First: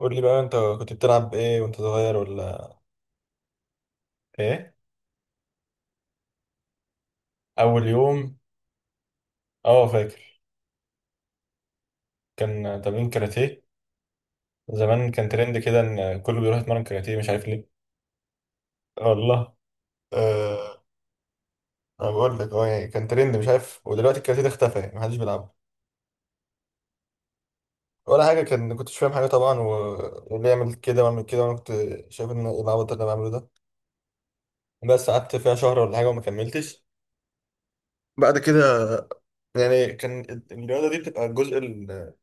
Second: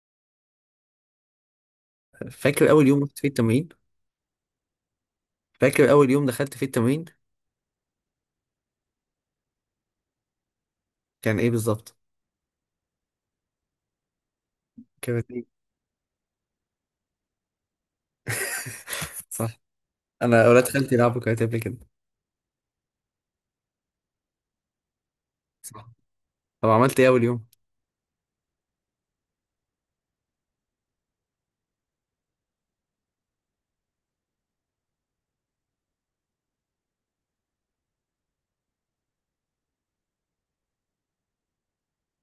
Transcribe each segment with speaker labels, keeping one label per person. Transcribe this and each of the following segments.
Speaker 1: قول لي بقى انت كنت بتلعب ايه وانت صغير
Speaker 2: فاكر
Speaker 1: ولا؟
Speaker 2: اول يوم رحت فيه التمرين؟
Speaker 1: ايه؟
Speaker 2: فاكر اول يوم دخلت فيه التمرين؟
Speaker 1: اول يوم. اه، فاكر.
Speaker 2: كان ايه بالظبط؟
Speaker 1: كان تمرين كاراتيه. زمان كان
Speaker 2: كانت ايه؟
Speaker 1: ترند كده، ان كله بيروح يتمرن كاراتيه مش عارف ليه. والله
Speaker 2: صح. انا اولاد
Speaker 1: آه.
Speaker 2: خالتي لعبوا كاراتيه قبل كده.
Speaker 1: انا بقول لك، اه يعني كان ترند مش عارف، ودلوقتي الكاراتيه ده اختفى يعني محدش بيلعبه.
Speaker 2: صح. طب عملت ايه اول يوم؟
Speaker 1: ولا حاجه، كان كنتش فاهم حاجه طبعا واللي يعمل كده واعمل كده، وانا كنت شايف ان ايه العبط اللي انا بعمله ده. بس قعدت فيها شهر ولا حاجه وما كملتش بعد كده. يعني كان الرياضه دي بتبقى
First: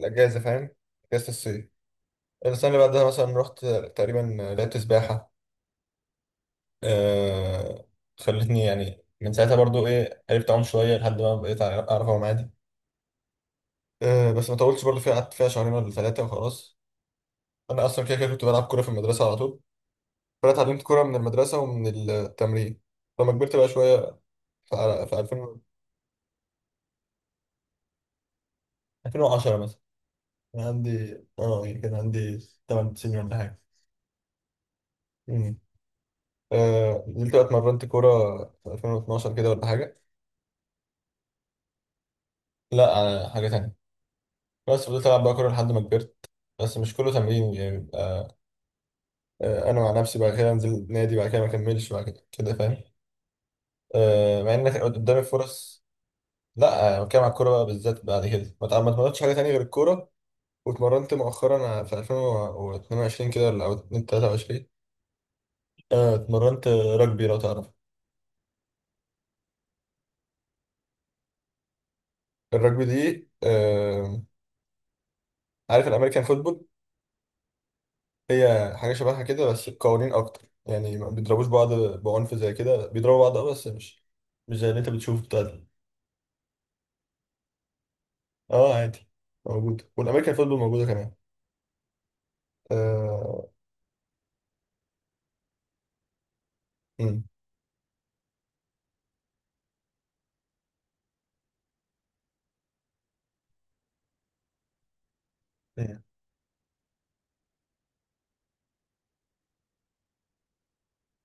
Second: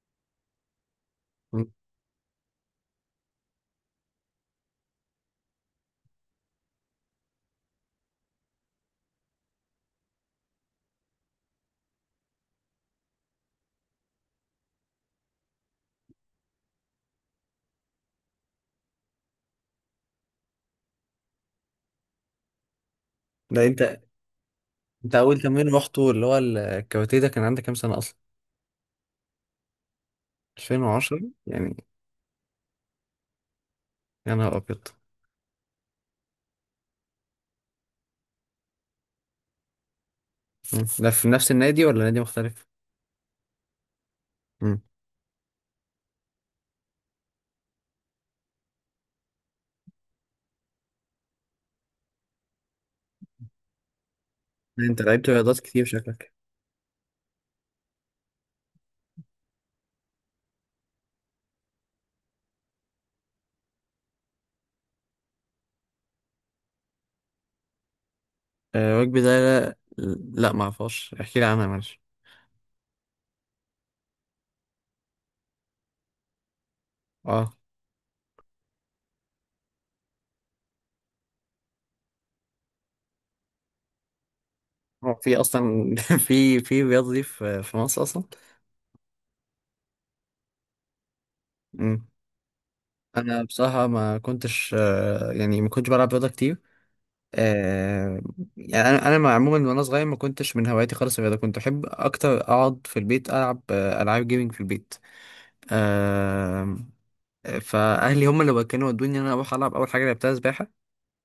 Speaker 1: الاجازه، فاهم؟ اجازه الصيف.
Speaker 2: مم.
Speaker 1: السنة اللي بعدها مثلا رحت تقريبا، لعبت سباحة. آه، خلتني يعني من ساعتها برضو ايه، عرفت اعوم شوية لحد ما بقيت أعرف اعوم عادي. آه بس ما طولتش برضو فيها، قعدت فيها شهرين ولا ثلاثة وخلاص. أنا أصلا كده كده كنت بلعب كورة في المدرسة على طول، فأنا اتعلمت كورة من المدرسة ومن التمرين. فلما كبرت
Speaker 2: ده
Speaker 1: بقى شوية،
Speaker 2: انت
Speaker 1: في
Speaker 2: انت
Speaker 1: في
Speaker 2: اول
Speaker 1: 2000،
Speaker 2: تمرين رحته اللي هو الكاراتيه ده كان عندك كام سنه اصلا؟
Speaker 1: 2010 مثلا، كان عندي
Speaker 2: 2010
Speaker 1: اه
Speaker 2: يعني؟
Speaker 1: يعني كان عندي 8 سنين ولا حاجة.
Speaker 2: يا نهار ابيض.
Speaker 1: مم. آه، نزلت بقى اتمرنت كورة في 2012 كده ولا حاجة.
Speaker 2: مم. ده في نفس النادي ولا نادي مختلف؟
Speaker 1: لا آه، حاجة تانية.
Speaker 2: مم.
Speaker 1: بس فضلت العب بقى كوره لحد ما كبرت، بس مش كله تمرين يعني بيبقى. آه، انا مع نفسي بعد كده انزل نادي، بعد كده ما اكملش بعد كده كده، فاهم؟ آه، مع ان
Speaker 2: انت
Speaker 1: قدامي
Speaker 2: لعبت رياضات
Speaker 1: فرص.
Speaker 2: كتير شكلك.
Speaker 1: لا آه، انا بتكلم على الكوره بقى بالذات، بعد كده ما اتمرنتش حاجه تانية غير الكوره. واتمرنت مؤخرا في 2022 كده ولا 2023. آه، اتمرنت رجبي لو تعرف.
Speaker 2: وجبي ده، لا، لا ما اعرفهاش، احكي لي عنها معلش.
Speaker 1: الرجبي دي آه، عارف الامريكان فوتبول؟
Speaker 2: اه
Speaker 1: هي حاجة شبهها كده، بس قوانين أكتر يعني، ما بيضربوش بعض بعنف زي كده، بيضربوا بعض أه بس مش مش زي اللي أنت
Speaker 2: هو
Speaker 1: بتشوفه
Speaker 2: في
Speaker 1: بتاع ده.
Speaker 2: اصلا في في رياضه دي في مصر اصلا؟
Speaker 1: أه عادي، موجود، والأمريكان فوتبول موجودة كمان.
Speaker 2: مم. انا
Speaker 1: آه.
Speaker 2: بصراحه ما كنتش، يعني ما كنتش بلعب رياضه كتير.
Speaker 1: مم.
Speaker 2: آه، يعني انا عموما وانا صغير ما كنتش من هواياتي خالص الرياضه، كنت احب اكتر اقعد في البيت، العب العاب جيمنج في البيت.
Speaker 1: مم.
Speaker 2: آه، فاهلي هم اللي كانوا ودوني ان انا اروح العب. اول حاجه لعبتها سباحه،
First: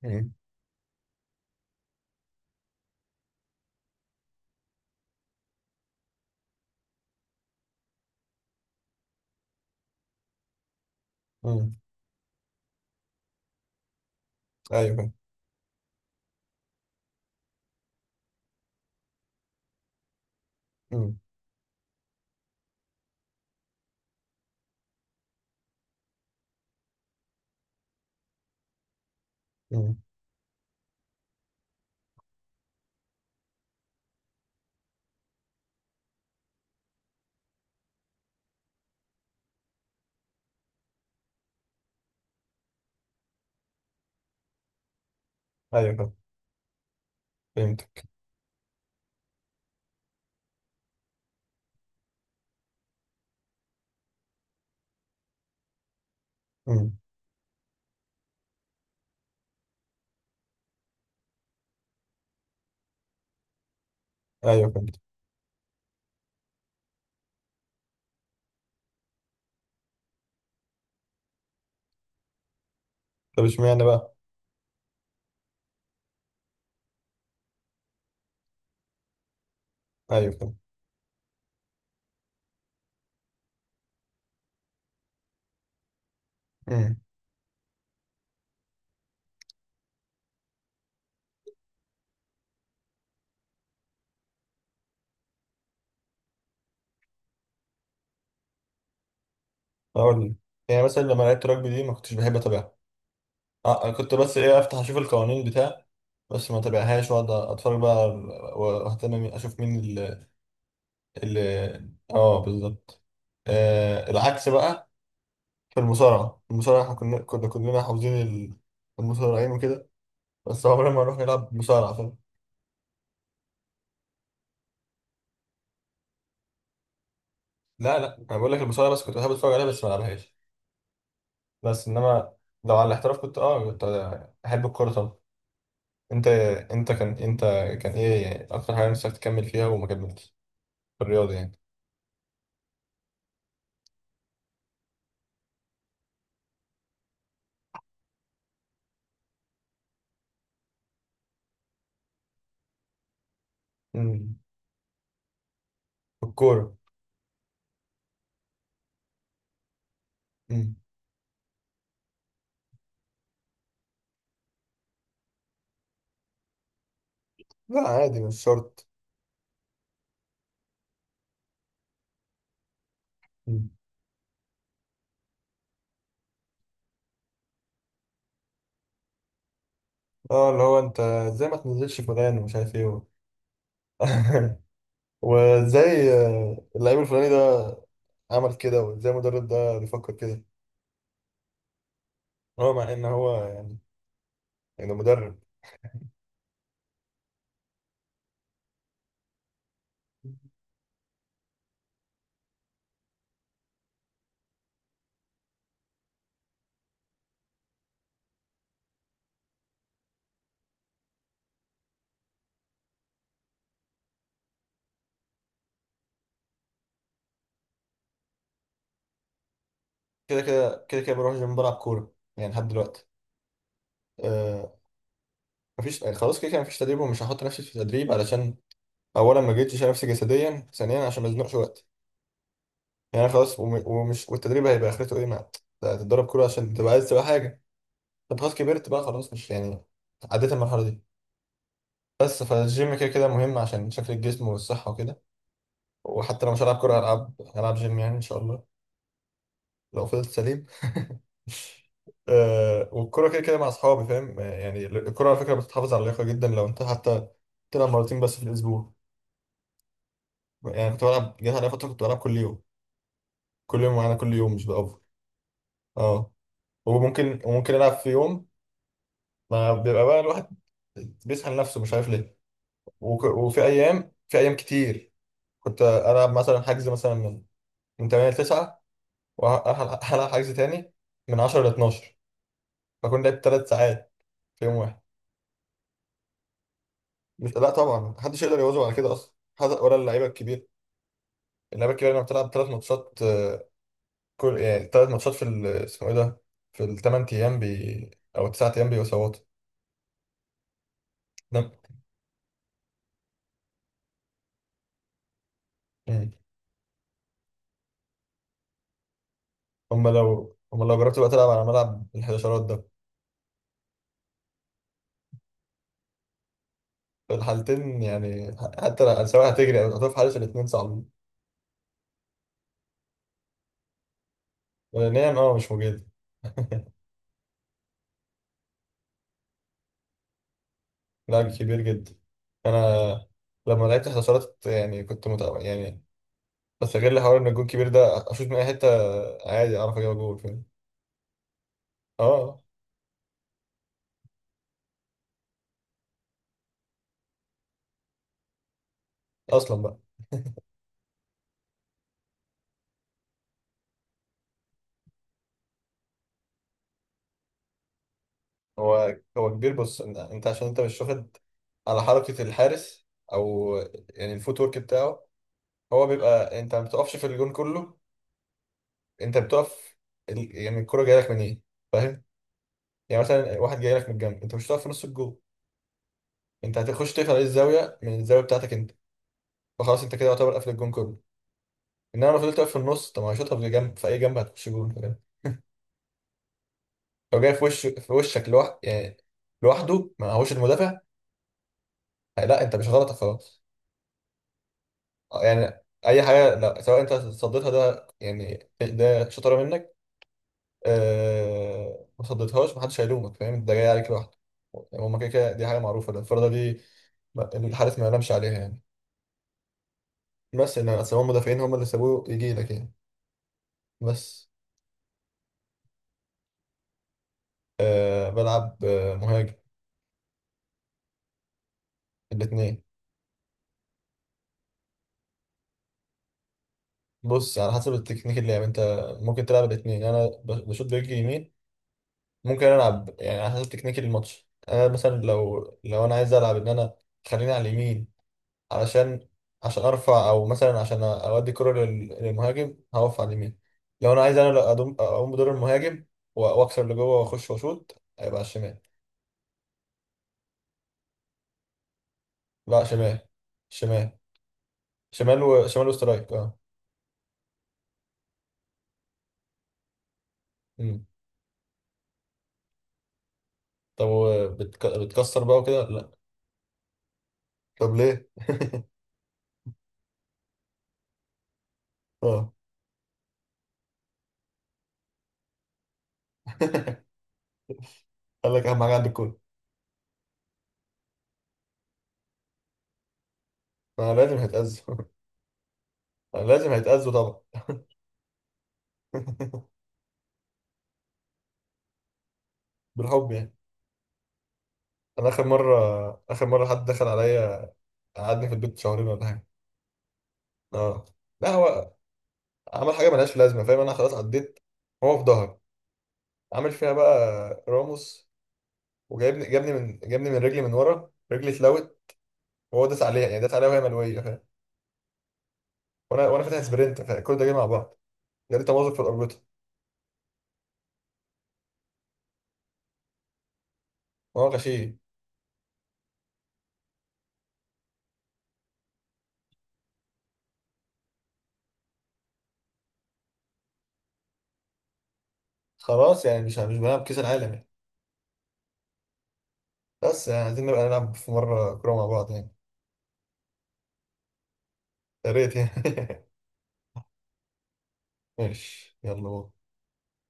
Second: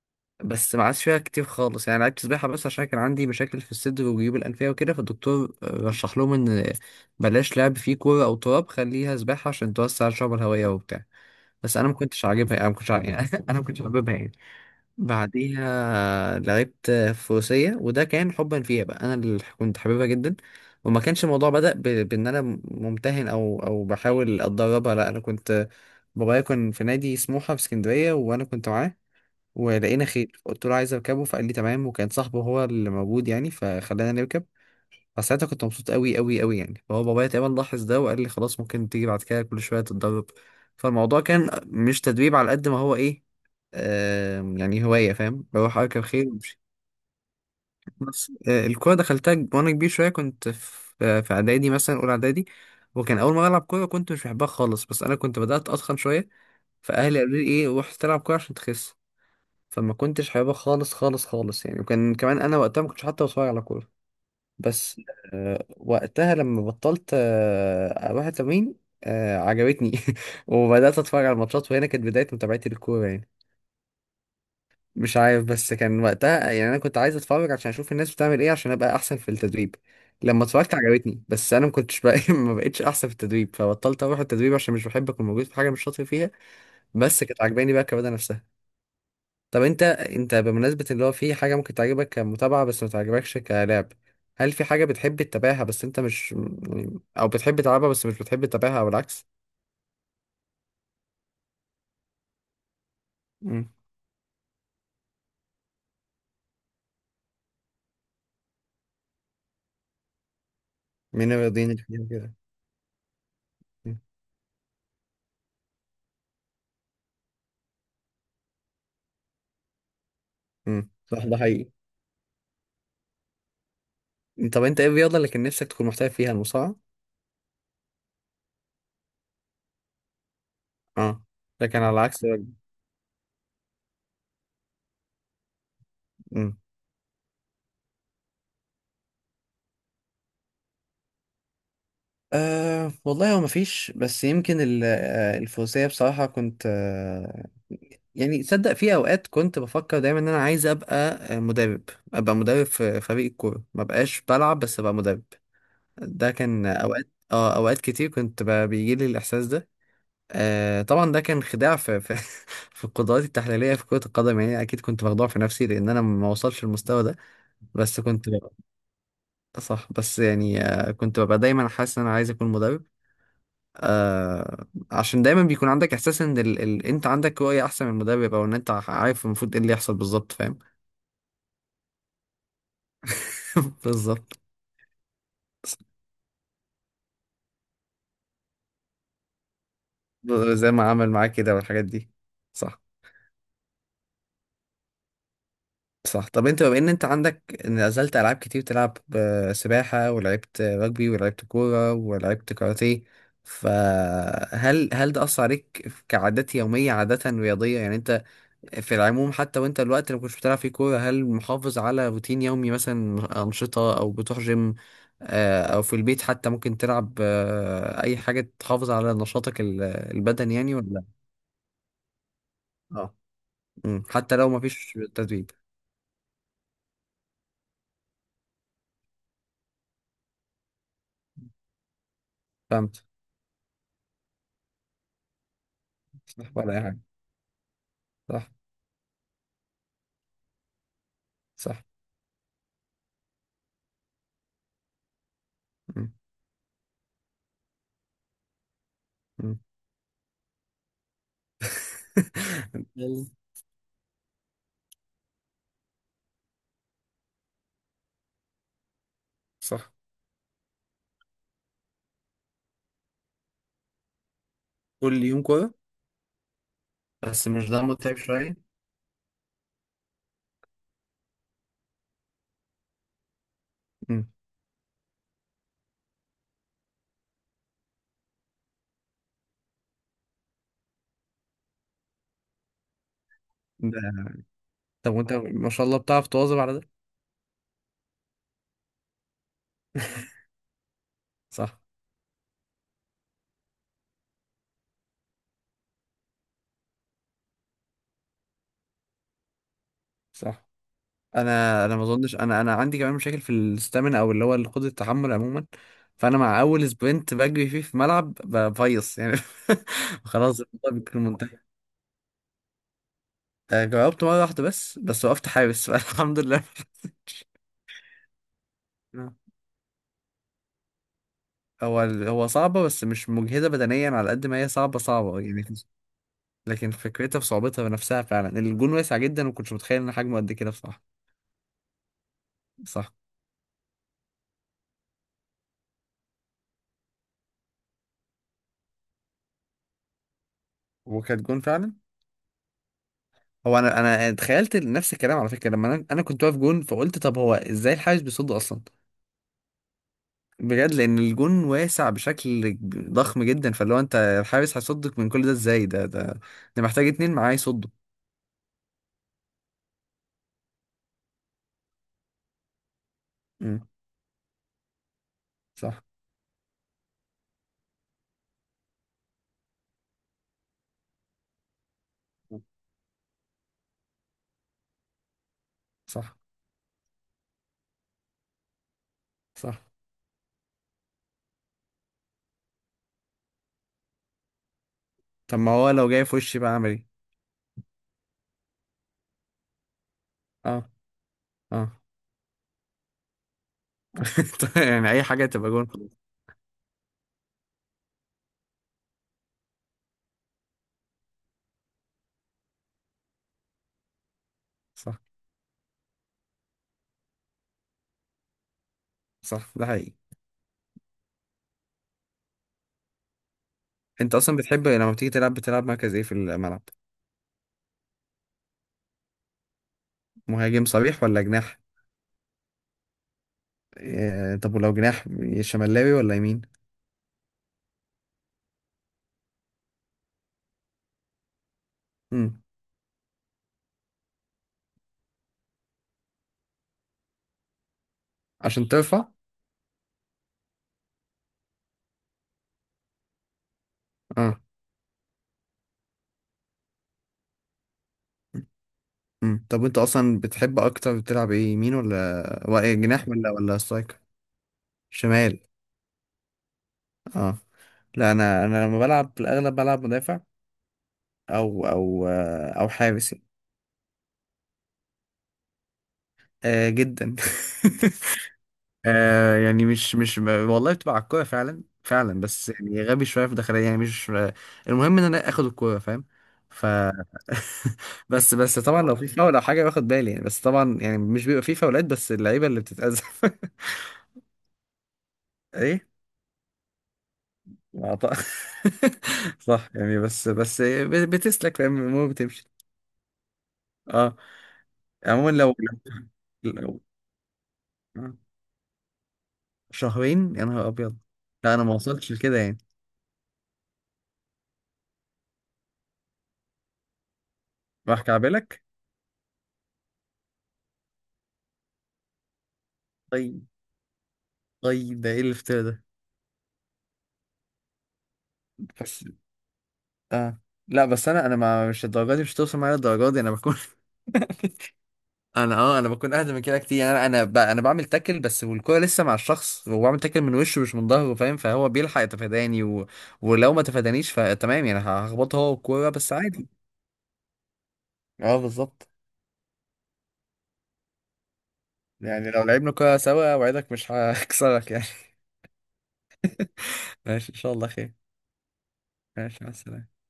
Speaker 1: مم.
Speaker 2: بس ما عادش فيها كتير خالص، يعني لعبت سباحه بس عشان كان عندي مشاكل في الصدر وجيوب الانفيه وكده، فالدكتور رشح لهم ان بلاش لعب فيه كوره او تراب، خليها سباحه عشان توسع الشعب الهوائيه وبتاع.
Speaker 1: مم.
Speaker 2: بس انا ما كنتش عاجبها، يعني، انا ما كنتش. انا ما كنتش حاببها يعني.
Speaker 1: أيوه فهمت.
Speaker 2: بعديها لعبت فروسية، وده كان حبا فيها بقى، انا اللي كنت حاببها جدا. وما
Speaker 1: مم.
Speaker 2: كانش الموضوع بدأ بان انا ممتهن او بحاول اتدربها، لا انا كنت، بابايا كان في نادي سموحة في اسكندرية وانا كنت معاه،
Speaker 1: مم.
Speaker 2: ولقينا خيل، قلت له عايز اركبه، فقال لي تمام، وكان صاحبه هو اللي موجود يعني، فخلانا نركب. فساعتها كنت مبسوط قوي قوي قوي يعني، فهو بابايا تقريبا لاحظ ده وقال لي خلاص ممكن تيجي بعد كده كل شويه تتدرب. فالموضوع كان مش تدريب على قد ما هو ايه، يعني هوايه، فاهم، بروح
Speaker 1: أيوه
Speaker 2: اركب
Speaker 1: فهمت.
Speaker 2: خيل وامشي.
Speaker 1: فهمتك.
Speaker 2: بس، الكوره دخلتها وانا كبير شويه، كنت في اعدادي، مثلا اولى اعدادي، وكان اول مره العب كوره كنت مش بحبها خالص، بس انا كنت بدات اتخن شويه،
Speaker 1: مم.
Speaker 2: فاهلي قالوا لي ايه، روح تلعب كوره عشان تخس، فما كنتش حاببها خالص خالص خالص يعني، وكان كمان انا وقتها ما كنتش حتى بتفرج على كوره.
Speaker 1: أيوه فهمت.
Speaker 2: بس وقتها لما بطلت اروح التمرين، عجبتني. وبدات اتفرج على الماتشات، وهنا كانت بدايه متابعتي للكوره يعني.
Speaker 1: طب اشمعنى بقى؟
Speaker 2: مش عارف، بس كان وقتها يعني انا كنت عايز اتفرج عشان اشوف الناس بتعمل ايه عشان ابقى احسن في التدريب.
Speaker 1: أيوه
Speaker 2: لما
Speaker 1: فهمت.
Speaker 2: اتفرجت عجبتني، بس انا ما كنتش بقى ما بقتش احسن في التدريب، فبطلت اروح التدريب عشان مش بحب اكون موجود في حاجه مش شاطر فيها.
Speaker 1: مم.
Speaker 2: بس كانت عجباني بقى الرياضه نفسها. طب انت بمناسبة اللي هو، في حاجة ممكن تعجبك كمتابعة بس ما تعجبكش كلعب، هل في حاجة بتحب تتابعها بس انت مش او بتحب تلعبها بس مش بتحب تتابعها، او العكس؟
Speaker 1: أقول لك، يعني مثلا لما لعبت رugby دي ما كنتش بحب أتابعها.
Speaker 2: مم.
Speaker 1: أه آه، كنت بس إيه، أفتح أشوف القوانين بتاع، بس ما تابعهاش واقعد اتفرج بقى، واهتم اشوف مين
Speaker 2: من الرياضيين اللي
Speaker 1: ال-
Speaker 2: فيهم كده؟
Speaker 1: اه بالظبط.
Speaker 2: مم.
Speaker 1: آه العكس بقى. في المصارعة، المصارعة احنا كنا كلنا حافظين المصارعين وكده، بس
Speaker 2: مم.
Speaker 1: عمرنا ما نروح
Speaker 2: صح، ده
Speaker 1: نلعب
Speaker 2: حقيقي.
Speaker 1: مصارعة، فاهم؟
Speaker 2: طب انت ايه الرياضة اللي كان نفسك تكون محترف فيها؟ المصارعة؟
Speaker 1: لا انا بقول لك المصارعة بس كنت بحب اتفرج عليها بس ما العبهاش.
Speaker 2: اه. لكن
Speaker 1: بس
Speaker 2: على العكس.
Speaker 1: انما لو على الاحتراف كنت اه كنت احب الكورة طبعا. انت
Speaker 2: مم.
Speaker 1: انت كان انت، كان ايه يعني اكتر حاجة نفسك تكمل فيها وما كملتش في الرياضة يعني؟
Speaker 2: أه والله هو مفيش، بس يمكن الفروسية بصراحة كنت، يعني تصدق في اوقات كنت بفكر دايما ان انا عايز ابقى مدرب. ابقى مدرب في فريق الكوره، ما بقاش
Speaker 1: امم.
Speaker 2: بلعب بس ابقى مدرب. ده كان
Speaker 1: الكورة.
Speaker 2: اوقات، اوقات كتير كنت بيجي لي الاحساس ده.
Speaker 1: امم،
Speaker 2: آه طبعا ده كان خداع في في القدرات التحليليه في كره القدم يعني، اكيد كنت مخدوع في نفسي لان انا ما وصلش للمستوى ده،
Speaker 1: لا
Speaker 2: بس
Speaker 1: عادي
Speaker 2: كنت
Speaker 1: مش
Speaker 2: ببقى.
Speaker 1: شرط.
Speaker 2: صح، بس يعني كنت ببقى دايما حاسس ان انا عايز اكون مدرب.
Speaker 1: مم.
Speaker 2: عشان دايما بيكون عندك احساس ان انت عندك رؤية احسن من المدرب، او ان انت عارف المفروض ايه اللي يحصل بالظبط،
Speaker 1: اه
Speaker 2: فاهم.
Speaker 1: اللي هو انت ازاي ما تنزلش فلان، ومش عارف ايه
Speaker 2: بالظبط،
Speaker 1: وازاي آه، اللعيب الفلاني ده عمل كده، وازاي المدرب ده بيفكر كده.
Speaker 2: زي ما عمل معاك كده والحاجات دي.
Speaker 1: هو
Speaker 2: صح.
Speaker 1: مع ان هو يعني، يعني مدرب.
Speaker 2: صح. طب انت، بما ان انت عندك نزلت العاب كتير تلعب، سباحة، ولعبت رجبي، ولعبت كورة، ولعبت كاراتيه، فهل ده اثر عليك كعادات يومية، عادة رياضية يعني، انت في العموم حتى، وانت الوقت اللي ما كنتش بتلعب فيه كورة، هل محافظ على روتين يومي مثلا، أنشطة، أو بتروح جيم، أو في البيت حتى ممكن تلعب أي حاجة تحافظ على نشاطك
Speaker 1: كده
Speaker 2: البدني يعني،
Speaker 1: كده كده
Speaker 2: ولا؟
Speaker 1: كده بروح الجيم بلعب كوره يعني لحد دلوقتي.
Speaker 2: اه. مم. حتى لو ما
Speaker 1: آه
Speaker 2: فيش تدريب؟
Speaker 1: مفيش، يعني خلاص كده كده مفيش تدريب، ومش هحط نفسي في تدريب، علشان اولا ما جيتش نفسي جسديا، ثانيا عشان ما ازنقش وقت.
Speaker 2: فهمت.
Speaker 1: يعني أنا خلاص، ومش، والتدريب هيبقى اخرته ايه؟ ما تتدرب كوره
Speaker 2: صح، ولا
Speaker 1: عشان
Speaker 2: أي
Speaker 1: تبقى
Speaker 2: حاجة.
Speaker 1: عايز تبقى حاجه. طب
Speaker 2: صح.
Speaker 1: خلاص كبرت بقى، خلاص مش يعني، عديت المرحله دي.
Speaker 2: صح.
Speaker 1: بس فالجيم كده كده مهم عشان شكل الجسم والصحه وكده،
Speaker 2: مم.
Speaker 1: وحتى لو مش هلعب كورة هلعب جيم يعني إن شاء الله،
Speaker 2: مم.
Speaker 1: لو فضلت سليم. آه،
Speaker 2: يلا.
Speaker 1: والكرة كده كده مع أصحابي، فاهم؟ آه، يعني الكرة على فكرة بتحافظ على اللياقة جدا، لو أنت حتى تلعب مرتين بس في الأسبوع.
Speaker 2: صح.
Speaker 1: يعني كنت بلعب، جت عليا فترة كنت بلعب كل يوم، كل يوم معانا كل يوم، مش بأوفر.
Speaker 2: كل يوم كورة؟
Speaker 1: أه، وممكن
Speaker 2: بس مش
Speaker 1: وممكن
Speaker 2: ده
Speaker 1: ألعب في
Speaker 2: متعب
Speaker 1: يوم،
Speaker 2: شوية؟
Speaker 1: ما بيبقى بقى الواحد بيسحل نفسه مش عارف ليه. وفي أيام،
Speaker 2: مم.
Speaker 1: في أيام كتير كنت ألعب مثلا حجز مثلا من 8 ل 9، وهلعب حجز تاني من 10 ل 12، بكون لعبت ثلاث
Speaker 2: ده.
Speaker 1: ساعات في يوم واحد.
Speaker 2: طب وانت ما شاء الله بتعرف تواظب على ده؟
Speaker 1: مش لا طبعا، محدش يقدر يواظب على كده اصلا، ولا اللعيبه الكبير.
Speaker 2: صح.
Speaker 1: اللعيبه الكبيره لما بتلعب ثلاث ماتشات آه، كل يعني ثلاث ماتشات في اسمه ايه ده، في الثمان ايام بي او التسع ايام، بيبقوا سواط.
Speaker 2: صح.
Speaker 1: ده-
Speaker 2: انا ما اظنش. انا عندي كمان مشاكل في الستامina، او اللي هو قدره التحمل عموما،
Speaker 1: مم.
Speaker 2: فانا مع اول سبرنت بجري فيه في ملعب بفيص يعني،
Speaker 1: هم لو
Speaker 2: خلاص
Speaker 1: هم
Speaker 2: الموضوع
Speaker 1: لو جربت
Speaker 2: بيكون
Speaker 1: بقى تلعب
Speaker 2: منتهي.
Speaker 1: على ملعب الحداشرات ده،
Speaker 2: جربت مره واحده بس، وقفت حارس فالحمد لله.
Speaker 1: في الحالتين يعني، حتى لو،
Speaker 2: آه.
Speaker 1: سواء هتجري او هتقف حارس، الاثنين صعب.
Speaker 2: هو صعبه، بس مش مجهده بدنيا على قد ما هي صعبه
Speaker 1: نعم
Speaker 2: صعبه
Speaker 1: اه
Speaker 2: يعني.
Speaker 1: مش موجود.
Speaker 2: لكن فكرتها في صعوبتها بنفسها، فعلا الجون واسع جدا، وما كنتش متخيل ان حجمه قد كده بصراحه.
Speaker 1: لاعب كبير جدا.
Speaker 2: صح.
Speaker 1: انا لما لعبت حداشرات يعني كنت متابع يعني، استغل حوار ان الجون كبير ده، اشوط من اي حته عادي اعرف اجيب جول، فاهم؟
Speaker 2: وكانت جون فعلا.
Speaker 1: اه
Speaker 2: هو انا تخيلت نفس الكلام على فكره، لما انا كنت واقف جون، فقلت طب هو ازاي الحارس بيصد اصلا،
Speaker 1: آه، اصلا بقى.
Speaker 2: بجد، لان الجون واسع بشكل ضخم جدا، فاللي هو انت الحارس هيصدك من كل ده ازاي، ده ده محتاج اتنين معاه يصدوا.
Speaker 1: هو كبير، بص انت عشان انت مش واخد على حركه الحارس او،
Speaker 2: امم
Speaker 1: يعني الفوت ورك بتاعه.
Speaker 2: صح.
Speaker 1: هو بيبقى انت ما بتقفش في الجون كله، انت بتقف يعني الكره جايه لك منين، فاهم؟ يعني مثلا واحد جاي لك من الجنب، انت مش هتقف في نص الجون،
Speaker 2: صح.
Speaker 1: انت هتخش تقفل عليه الزاويه، من الزاويه بتاعتك انت.
Speaker 2: صح.
Speaker 1: فخلاص انت كده يعتبر قافل الجون كله، انما لو فضلت واقف في النص، طب ما هيشوطها في جنب، في اي جنب هتخش جون، فاهم؟
Speaker 2: طب ما هو لو جاي في وشي بقى اعمل ايه؟
Speaker 1: لو جاي في وشك يعني لوحده، ما هوش
Speaker 2: اه.
Speaker 1: المدافع.
Speaker 2: اه.
Speaker 1: لا انت مش غلطك خلاص.
Speaker 2: طيب، يعني اي
Speaker 1: آه،
Speaker 2: حاجه تبقى
Speaker 1: يعني
Speaker 2: جون.
Speaker 1: اي حاجه، لا سواء انت صديتها، ده يعني ده شطاره منك. أه... ما صديتهاش محدش هيلومك، فاهم؟ ده جاي عليك لوحده، يعني هما
Speaker 2: صح.
Speaker 1: كده كده دي حاجه معروفه، ده الفرده دي الحارس ما ينامش عليها يعني.
Speaker 2: صح، ده حقيقي.
Speaker 1: بس ان اصل هما المدافعين هما اللي سابوه يجي لك يعني،
Speaker 2: انت
Speaker 1: بس.
Speaker 2: اصلا بتحب لما بتيجي تلعب، بتلعب مركز ايه في الملعب؟
Speaker 1: أه... بلعب آه، مهاجم.
Speaker 2: مهاجم صريح ولا جناح؟
Speaker 1: الاثنين.
Speaker 2: إيه؟ طب ولو جناح، شمالاوي ولا يمين؟
Speaker 1: بص على حسب التكنيك اللي يعني انت، ممكن تلعب الاثنين. انا بشوط برجلي يمين،
Speaker 2: مم.
Speaker 1: ممكن العب يعني على حسب تكنيكي الماتش. انا مثلا لو انا عايز العب ان انا خليني على اليمين،
Speaker 2: عشان ترفع.
Speaker 1: علشان، عشان ارفع، او مثلا عشان اودي كرة للمهاجم، هقف على اليمين. لو انا عايز انا،
Speaker 2: اه.
Speaker 1: لا اقوم بدور المهاجم، واكسر لجوه واخش واشوط، هيبقى على الشمال.
Speaker 2: مم. طب انت اصلا بتحب اكتر تلعب ايه، يمين ولا
Speaker 1: لا
Speaker 2: ولا
Speaker 1: شمال.
Speaker 2: جناح ولا
Speaker 1: شمال
Speaker 2: سترايكر؟
Speaker 1: شمال
Speaker 2: شمال.
Speaker 1: وشمال وسترايك اه.
Speaker 2: اه. لا انا لما بلعب في الاغلب بلعب مدافع
Speaker 1: امم
Speaker 2: او حارس يعني.
Speaker 1: طب بتكسر بقى وكده لا؟
Speaker 2: آه جدا.
Speaker 1: طب ليه؟
Speaker 2: آه يعني مش والله، بتبقى على الكوره فعلا فعلا،
Speaker 1: اه.
Speaker 2: بس يعني غبي شويه في داخليه يعني، مش، المهم ان انا اخد الكوره فاهم. ف بس
Speaker 1: قال لك
Speaker 2: بس
Speaker 1: اهم حاجه
Speaker 2: طبعا
Speaker 1: عندك
Speaker 2: لو في
Speaker 1: كله،
Speaker 2: فاول او حاجه باخد بالي يعني، بس طبعا يعني مش بيبقى في فاولات، بس اللعيبه اللي بتتأذى.
Speaker 1: ما لازم هيتأذوا.
Speaker 2: ايه.
Speaker 1: لازم هيتأذوا طبعا.
Speaker 2: ما ط- صح يعني. بس بتسلك، فاهم، المهم بتمشي.
Speaker 1: بالحب يعني.
Speaker 2: اه.
Speaker 1: انا اخر
Speaker 2: عموما
Speaker 1: مره،
Speaker 2: لو
Speaker 1: اخر مره
Speaker 2: لو
Speaker 1: حد
Speaker 2: لو-
Speaker 1: دخل عليا
Speaker 2: آه.
Speaker 1: قعدني في البيت شهرين ولا حاجه.
Speaker 2: شهرين يا نهار
Speaker 1: اه.
Speaker 2: ابيض.
Speaker 1: لا
Speaker 2: لا انا
Speaker 1: هو
Speaker 2: ما وصلتش لكده يعني.
Speaker 1: عمل حاجه ملهاش لازمه، فاهم؟ انا خلاص عديت. هو في ظهري عامل فيها بقى
Speaker 2: راح
Speaker 1: راموس،
Speaker 2: كعبلك؟
Speaker 1: وجايبني جابني من جابني من رجلي، من ورا رجلي اتلوت، وهو داس عليها يعني، داس
Speaker 2: طيب.
Speaker 1: عليها وهي ملويه، فاهم؟
Speaker 2: طيب ده ايه الافتراء ده؟
Speaker 1: وانا فاتح سبرنت، فكل ده جاي مع بعض، جالي تمازق في
Speaker 2: بس.
Speaker 1: الاربطه.
Speaker 2: اه لا بس انا، انا ما مش الدرجات دي، مش هتوصل معايا الدرجات دي، انا بكون
Speaker 1: وهو غشيم.
Speaker 2: انا بكون اهدى من كده كتير يعني. انا بعمل تاكل بس، والكوره لسه مع الشخص، وبعمل تاكل من وشه مش من ظهره فاهم، فهو بيلحق يتفاداني. ولو ما تفادانيش فتمام يعني، هخبطه هو الكوره
Speaker 1: خلاص
Speaker 2: بس،
Speaker 1: يعني مش مش
Speaker 2: عادي.
Speaker 1: بنلعب كاس العالم يعني،
Speaker 2: اه بالظبط.
Speaker 1: بس يعني عايزين نبقى نلعب في مره كوره مع بعض يعني.
Speaker 2: يعني لو لعبنا كوره سوا اوعدك مش هكسرك يعني.
Speaker 1: يا ريت يعني.
Speaker 2: ماشي ان شاء الله خير.
Speaker 1: ماشي يلا بقى.
Speaker 2: ماشي، مع السلامه.